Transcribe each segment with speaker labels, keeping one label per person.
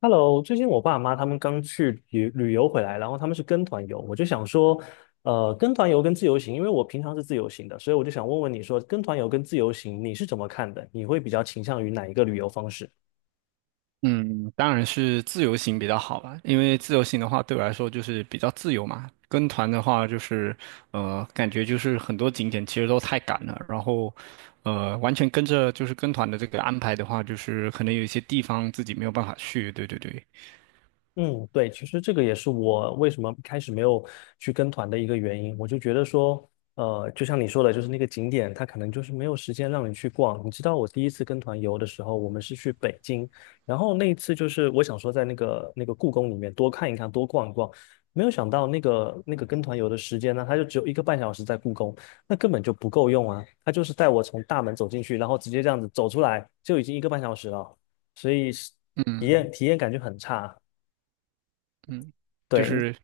Speaker 1: Hello，最近我爸妈他们刚去旅游回来，然后他们是跟团游，我就想说，跟团游跟自由行，因为我平常是自由行的，所以我就想问问你说，跟团游跟自由行你是怎么看的？你会比较倾向于哪一个旅游方式？
Speaker 2: 嗯，当然是自由行比较好吧，因为自由行的话对我来说就是比较自由嘛。跟团的话就是，感觉就是很多景点其实都太赶了，然后，完全跟着就是跟团的这个安排的话，就是可能有一些地方自己没有办法去。对对对，
Speaker 1: 嗯，对，其实这个也是我为什么一开始没有去跟团的一个原因。我就觉得说，就像你说的，就是那个景点，它可能就是没有时间让你去逛。你知道，我第一次跟团游的时候，我们是去北京，然后那一次就是我想说在那个故宫里面多看一看，多逛一逛，没有想到那个跟团游的时间呢，它就只有一个半小时在故宫，那根本就不够用啊。他就是带我从大门走进去，然后直接这样子走出来，就已经一个半小时了，所以是体
Speaker 2: 嗯
Speaker 1: 验体验感就很差。
Speaker 2: 嗯，就
Speaker 1: 对，你
Speaker 2: 是。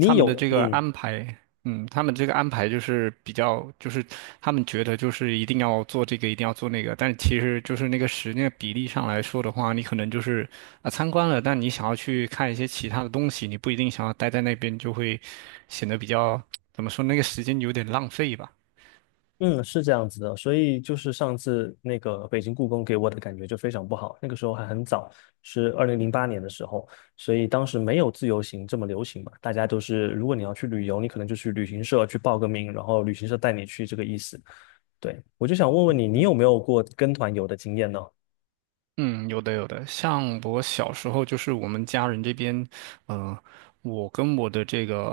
Speaker 2: 他们的
Speaker 1: 有，
Speaker 2: 这个
Speaker 1: 嗯
Speaker 2: 安排，嗯，他们这个安排就是比较，就是他们觉得就是一定要做这个，一定要做那个，但其实就是那个时间比例上来说的话，你可能就是参观了，但你想要去看一些其他的东西，你不一定想要待在那边，就会显得比较，怎么说，那个时间有点浪费吧。
Speaker 1: 嗯，是这样子的，所以就是上次那个北京故宫给我的感觉就非常不好，那个时候还很早，是2008年的时候，所以当时没有自由行这么流行嘛，大家都是如果你要去旅游，你可能就去旅行社去报个名，然后旅行社带你去这个意思。对，我就想问问你，你有没有过跟团游的经验呢？
Speaker 2: 嗯，有的有的，像我小时候，就是我们家人这边，呃，我跟我的这个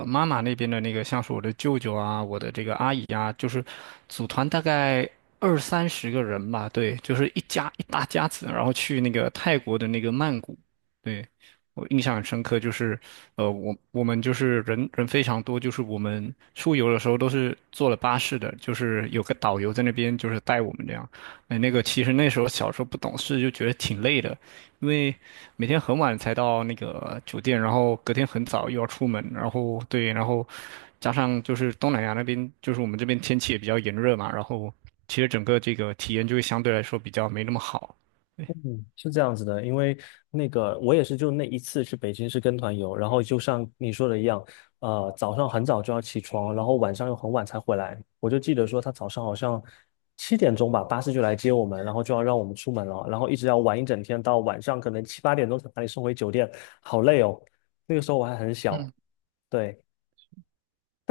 Speaker 2: 妈妈那边的那个，像是我的舅舅啊，我的这个阿姨啊，就是组团大概二三十个人吧，对，就是一家一大家子，然后去那个泰国的那个曼谷，对，我印象很深刻，就是我们就是人人非常多，就是我们出游的时候都是坐了巴士的，就是有个导游在那边就是带我们这样。哎，那个其实那时候小时候不懂事，就觉得挺累的，因为每天很晚才到那个酒店，然后隔天很早又要出门，然后对，然后加上就是东南亚那边，就是我们这边天气也比较炎热嘛，然后其实整个这个体验就会相对来说比较没那么好。对，
Speaker 1: 嗯，是这样子的，因为那个我也是就那一次去北京是跟团游，然后就像你说的一样，早上很早就要起床，然后晚上又很晚才回来。我就记得说他早上好像7点钟吧，巴士就来接我们，然后就要让我们出门了，然后一直要玩一整天，到晚上可能七八点钟才把你送回酒店，好累哦。那个时候我还很小，
Speaker 2: 嗯，
Speaker 1: 对，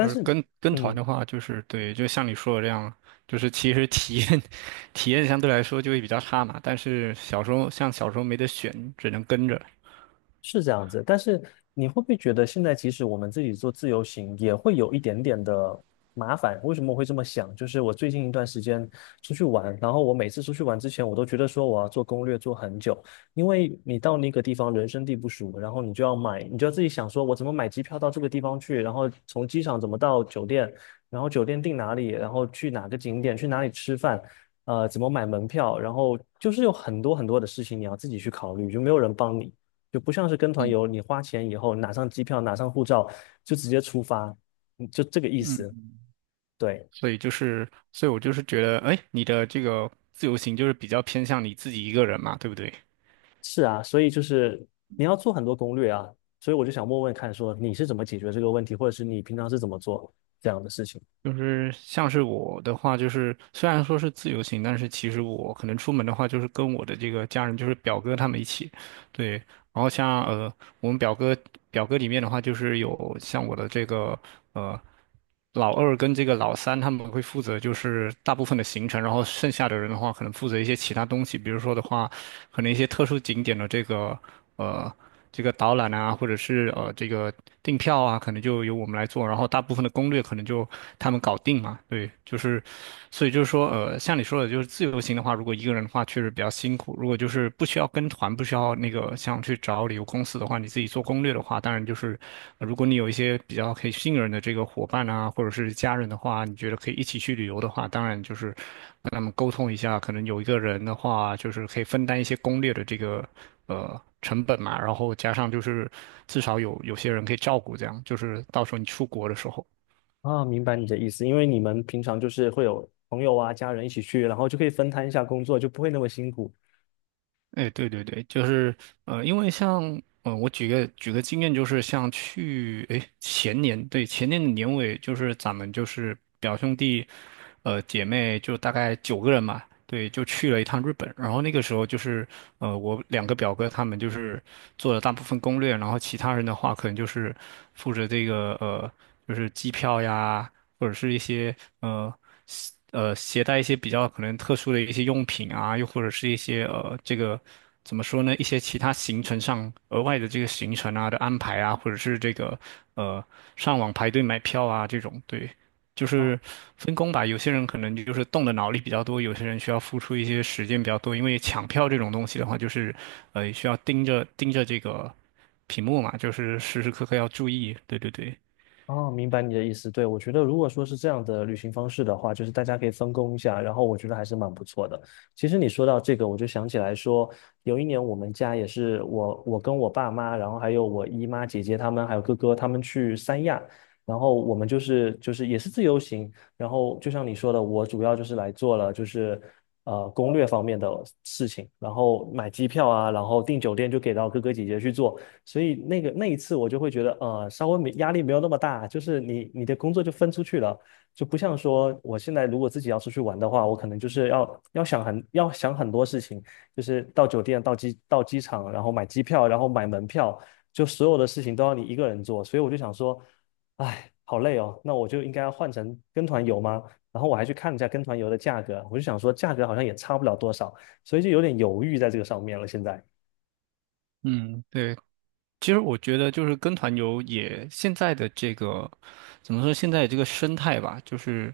Speaker 2: 就是
Speaker 1: 是
Speaker 2: 跟团
Speaker 1: 嗯。
Speaker 2: 的话，就是对，就像你说的这样，就是其实体验 体验相对来说就会比较差嘛，但是小时候像小时候没得选，只能跟着。
Speaker 1: 是这样子，但是你会不会觉得现在即使我们自己做自由行，也会有一点点的麻烦？为什么我会这么想？就是我最近一段时间出去玩，然后我每次出去玩之前，我都觉得说我要做攻略做很久，因为你到那个地方人生地不熟，然后你就要买，你就要自己想说我怎么买机票到这个地方去，然后从机场怎么到酒店，然后酒店订哪里，然后去哪个景点，去哪里吃饭。怎么买门票，然后就是有很多很多的事情你要自己去考虑，就没有人帮你。就不像是跟团游，
Speaker 2: 嗯
Speaker 1: 你花钱以后拿上机票，拿上护照就直接出发，嗯就这个意思。
Speaker 2: 嗯。
Speaker 1: 对，
Speaker 2: 所以就是，所以我就是觉得，哎，你的这个自由行就是比较偏向你自己一个人嘛，对不对？
Speaker 1: 是啊，所以就是你要做很多攻略啊，所以我就想问问看，说你是怎么解决这个问题，或者是你平常是怎么做这样的事情
Speaker 2: 就是像是我的话，就是虽然说是自由行，但是其实我可能出门的话，就是跟我的这个家人，就是表哥他们一起，对。然后像我们表哥表格里面的话，就是有像我的这个呃老二跟这个老三，他们会负责就是大部分的行程，然后剩下的人的话，可能负责一些其他东西，比如说的话，可能一些特殊景点的这个呃这个导览啊，或者是这个订票啊，可能就由我们来做，然后大部分的攻略可能就他们搞定嘛，对，就是所以就是说像你说的，就是自由行的话，如果一个一个人的话，确实比较辛苦。如果就是不需要跟团，不需要那个想去找旅游公司的话，你自己做攻略的话，当然就是如果你有一些比较可以信任的这个伙伴啊，或者是家人的话，你觉得可以一起去旅游的话，当然就是跟他们沟通一下，可能有一个人的话，就是可以分担一些攻略的这个成本嘛，然后加上就是至少有些人可以照顾，这样就是到时候你出国的时候。
Speaker 1: 啊？明白你的意思，因为你们平常就是会有朋友啊、家人一起去，然后就可以分摊一下工作，就不会那么辛苦。
Speaker 2: 哎，对对对，就是因为像我举个经验，就是像去哎前年，对前年的年尾，就是咱们就是表兄弟，姐妹就大概九个人嘛，对，就去了一趟日本。然后那个时候就是我两个表哥他们就是做了大部分攻略，然后其他人的话可能就是负责这个就是机票呀。或者是一些呃携带一些比较可能特殊的一些用品啊，又或者是一些这个怎么说呢，一些其他行程上额外的这个行程啊的安排啊，或者是这个呃上网排队买票啊这种，对，就
Speaker 1: 啊。
Speaker 2: 是分工吧。有些人可能就是动的脑力比较多，有些人需要付出一些时间比较多，因为抢票这种东西的话，就是需要盯着盯着这个屏幕嘛，就是时时刻刻要注意。对对对。
Speaker 1: 哦，明白你的意思。对，我觉得如果说是这样的旅行方式的话，就是大家可以分工一下，然后我觉得还是蛮不错的。其实你说到这个，我就想起来说，有一年我们家也是我跟我爸妈，然后还有我姨妈、姐姐他们，还有哥哥他们去三亚，然后我们就是也是自由行，然后就像你说的，我主要就是来做了就是攻略方面的事情，然后买机票啊，然后订酒店就给到哥哥姐姐去做。所以那个那一次我就会觉得，稍微没压力没有那么大，就是你的工作就分出去了，就不像说我现在如果自己要出去玩的话，我可能就是要想很多事情，就是到酒店、到机到机场，然后买机票，然后买门票，就所有的事情都要你一个人做，所以我就想说，哎，好累哦，那我就应该要换成跟团游吗？然后我还去看了一下跟团游的价格，我就想说价格好像也差不了多少，所以就有点犹豫在这个上面了，现在。
Speaker 2: 嗯，对，其实我觉得就是跟团游也现在的这个怎么说？现在这个生态吧，就是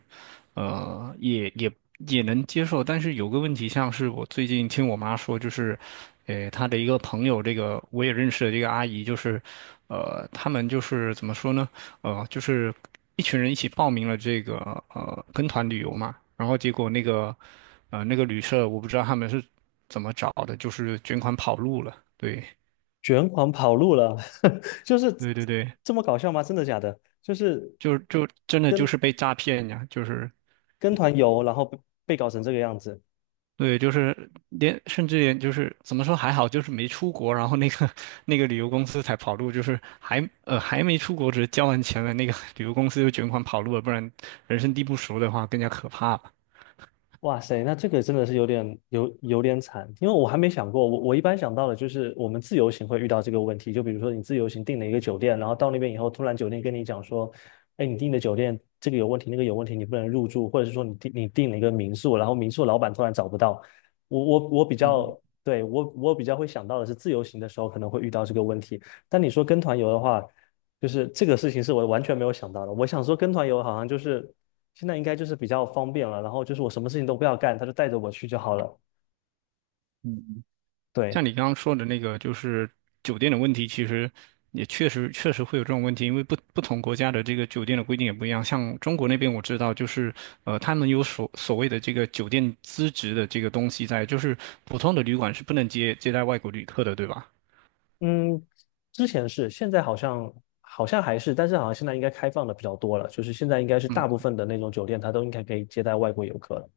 Speaker 2: 呃，也也也能接受。但是有个问题，像是我最近听我妈说，就是她的一个朋友，这个我也认识的这个阿姨，就是他们就是怎么说呢？就是一群人一起报名了这个跟团旅游嘛，然后结果那个那个旅社，我不知道他们是怎么找的，就是卷款跑路了。对，
Speaker 1: 卷款跑路了，就是
Speaker 2: 对对对。
Speaker 1: 这么搞笑吗？真的假的？就是
Speaker 2: 就真的就
Speaker 1: 跟
Speaker 2: 是被诈骗呀，就是
Speaker 1: 跟团游，然后被被搞成这个样子。
Speaker 2: 对，就是甚至连就是怎么说还好，就是没出国，然后那个 那个旅游公司才跑路，就是还没出国，只是交完钱了，那个 旅游公司就卷款跑路了，不然人生地不熟的话更加可怕吧。
Speaker 1: 哇塞，那这个真的是有点惨，因为我还没想过，我一般想到的就是我们自由行会遇到这个问题，就比如说你自由行订了一个酒店，然后到那边以后，突然酒店跟你讲说，哎，你订的酒店这个有问题，那个有问题，你不能入住，或者是说你订了一个民宿，然后民宿老板突然找不到，我比
Speaker 2: 嗯
Speaker 1: 较对我我比较会想到的是自由行的时候可能会遇到这个问题，但你说跟团游的话。就是这个事情是我完全没有想到的。我想说跟团游好像就是现在应该就是比较方便了，然后就是我什么事情都不要干，他就带着我去就好了。
Speaker 2: 嗯嗯，
Speaker 1: 对，
Speaker 2: 像你刚刚说的那个，就是酒店的问题，其实也确实确实会有这种问题，因为不同国家的这个酒店的规定也不一样。像中国那边我知道，就是他们有所谓的这个酒店资质的这个东西在，就是普通的旅馆是不能接待外国旅客的，对吧？
Speaker 1: 嗯，之前是，现在好像好像还是，但是好像现在应该开放的比较多了，就是现在应该是大
Speaker 2: 嗯，
Speaker 1: 部分的那种酒店它都应该可以接待外国游客了。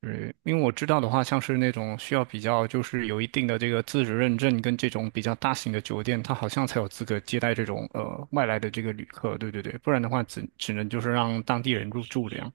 Speaker 2: 对，因为我知道的话，像是那种需要比较就是有一定的这个资质认证跟这种比较大型的酒店，它好像才有资格接待这种外来的这个旅客，对对对，不然的话只能就是让当地人入住这样。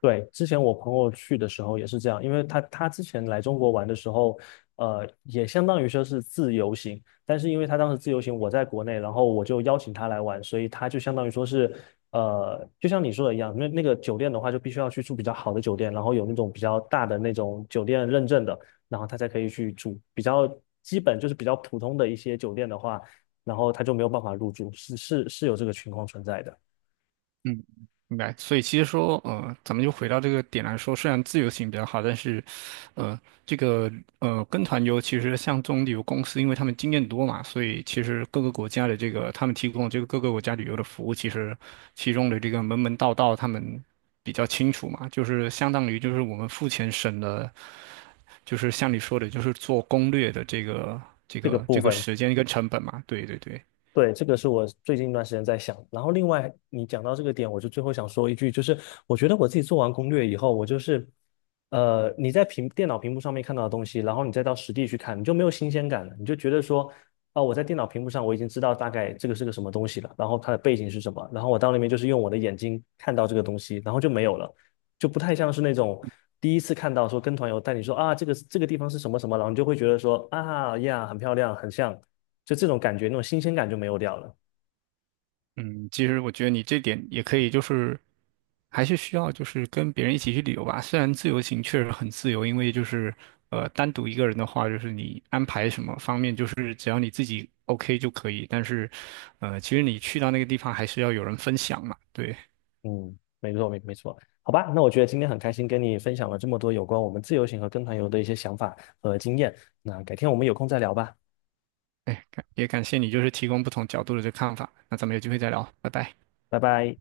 Speaker 1: 对，之前我朋友去的时候也是这样，因为他之前来中国玩的时候，也相当于说是自由行，但是因为他当时自由行我在国内，然后我就邀请他来玩，所以他就相当于说是，就像你说的一样，那那个酒店的话就必须要去住比较好的酒店，然后有那种比较大的那种酒店认证的，然后他才可以去住。比较基本就是比较普通的一些酒店的话，然后他就没有办法入住，是是是有这个情况存在的
Speaker 2: 嗯，明白。所以其实说，咱们就回到这个点来说，虽然自由行比较好，但是，呃，这个跟团游其实像这种旅游公司，因为他们经验多嘛，所以其实各个国家的这个他们提供这个各个国家旅游的服务，其实其中的这个门门道道他们比较清楚嘛，就是相当于就是我们付钱省了，就是像你说的，就是做攻略的这个这
Speaker 1: 这个
Speaker 2: 个这
Speaker 1: 部
Speaker 2: 个
Speaker 1: 分。
Speaker 2: 时间跟成本嘛。对对对。
Speaker 1: 对，这个是我最近一段时间在想。然后，另外你讲到这个点，我就最后想说一句，就是我觉得我自己做完攻略以后，我就是，你在电脑屏幕上面看到的东西，然后你再到实地去看，你就没有新鲜感了，你就觉得说，啊、我在电脑屏幕上我已经知道大概这个是个什么东西了，然后它的背景是什么，然后我到那边就是用我的眼睛看到这个东西，然后就没有了，就不太像是那种第一次看到说跟团游带你说啊，这个这个地方是什么什么，然后你就会觉得说啊呀，很漂亮，很像。就这种感觉，那种新鲜感就没有掉了。
Speaker 2: 嗯，其实我觉得你这点也可以，就是还是需要就是跟别人一起去旅游吧。虽然自由行确实很自由，因为就是单独一个人的话，就是你安排什么方面，就是只要你自己 OK 就可以。但是，其实你去到那个地方还是要有人分享嘛。对，
Speaker 1: 嗯，没错，没错。好吧，那我觉得今天很开心跟你分享了这么多有关我们自由行和跟团游的一些想法和经验。那改天我们有空再聊吧，
Speaker 2: 哎，感谢你就是提供不同角度的这看法。那咱们有机会再聊，拜拜。
Speaker 1: 拜拜。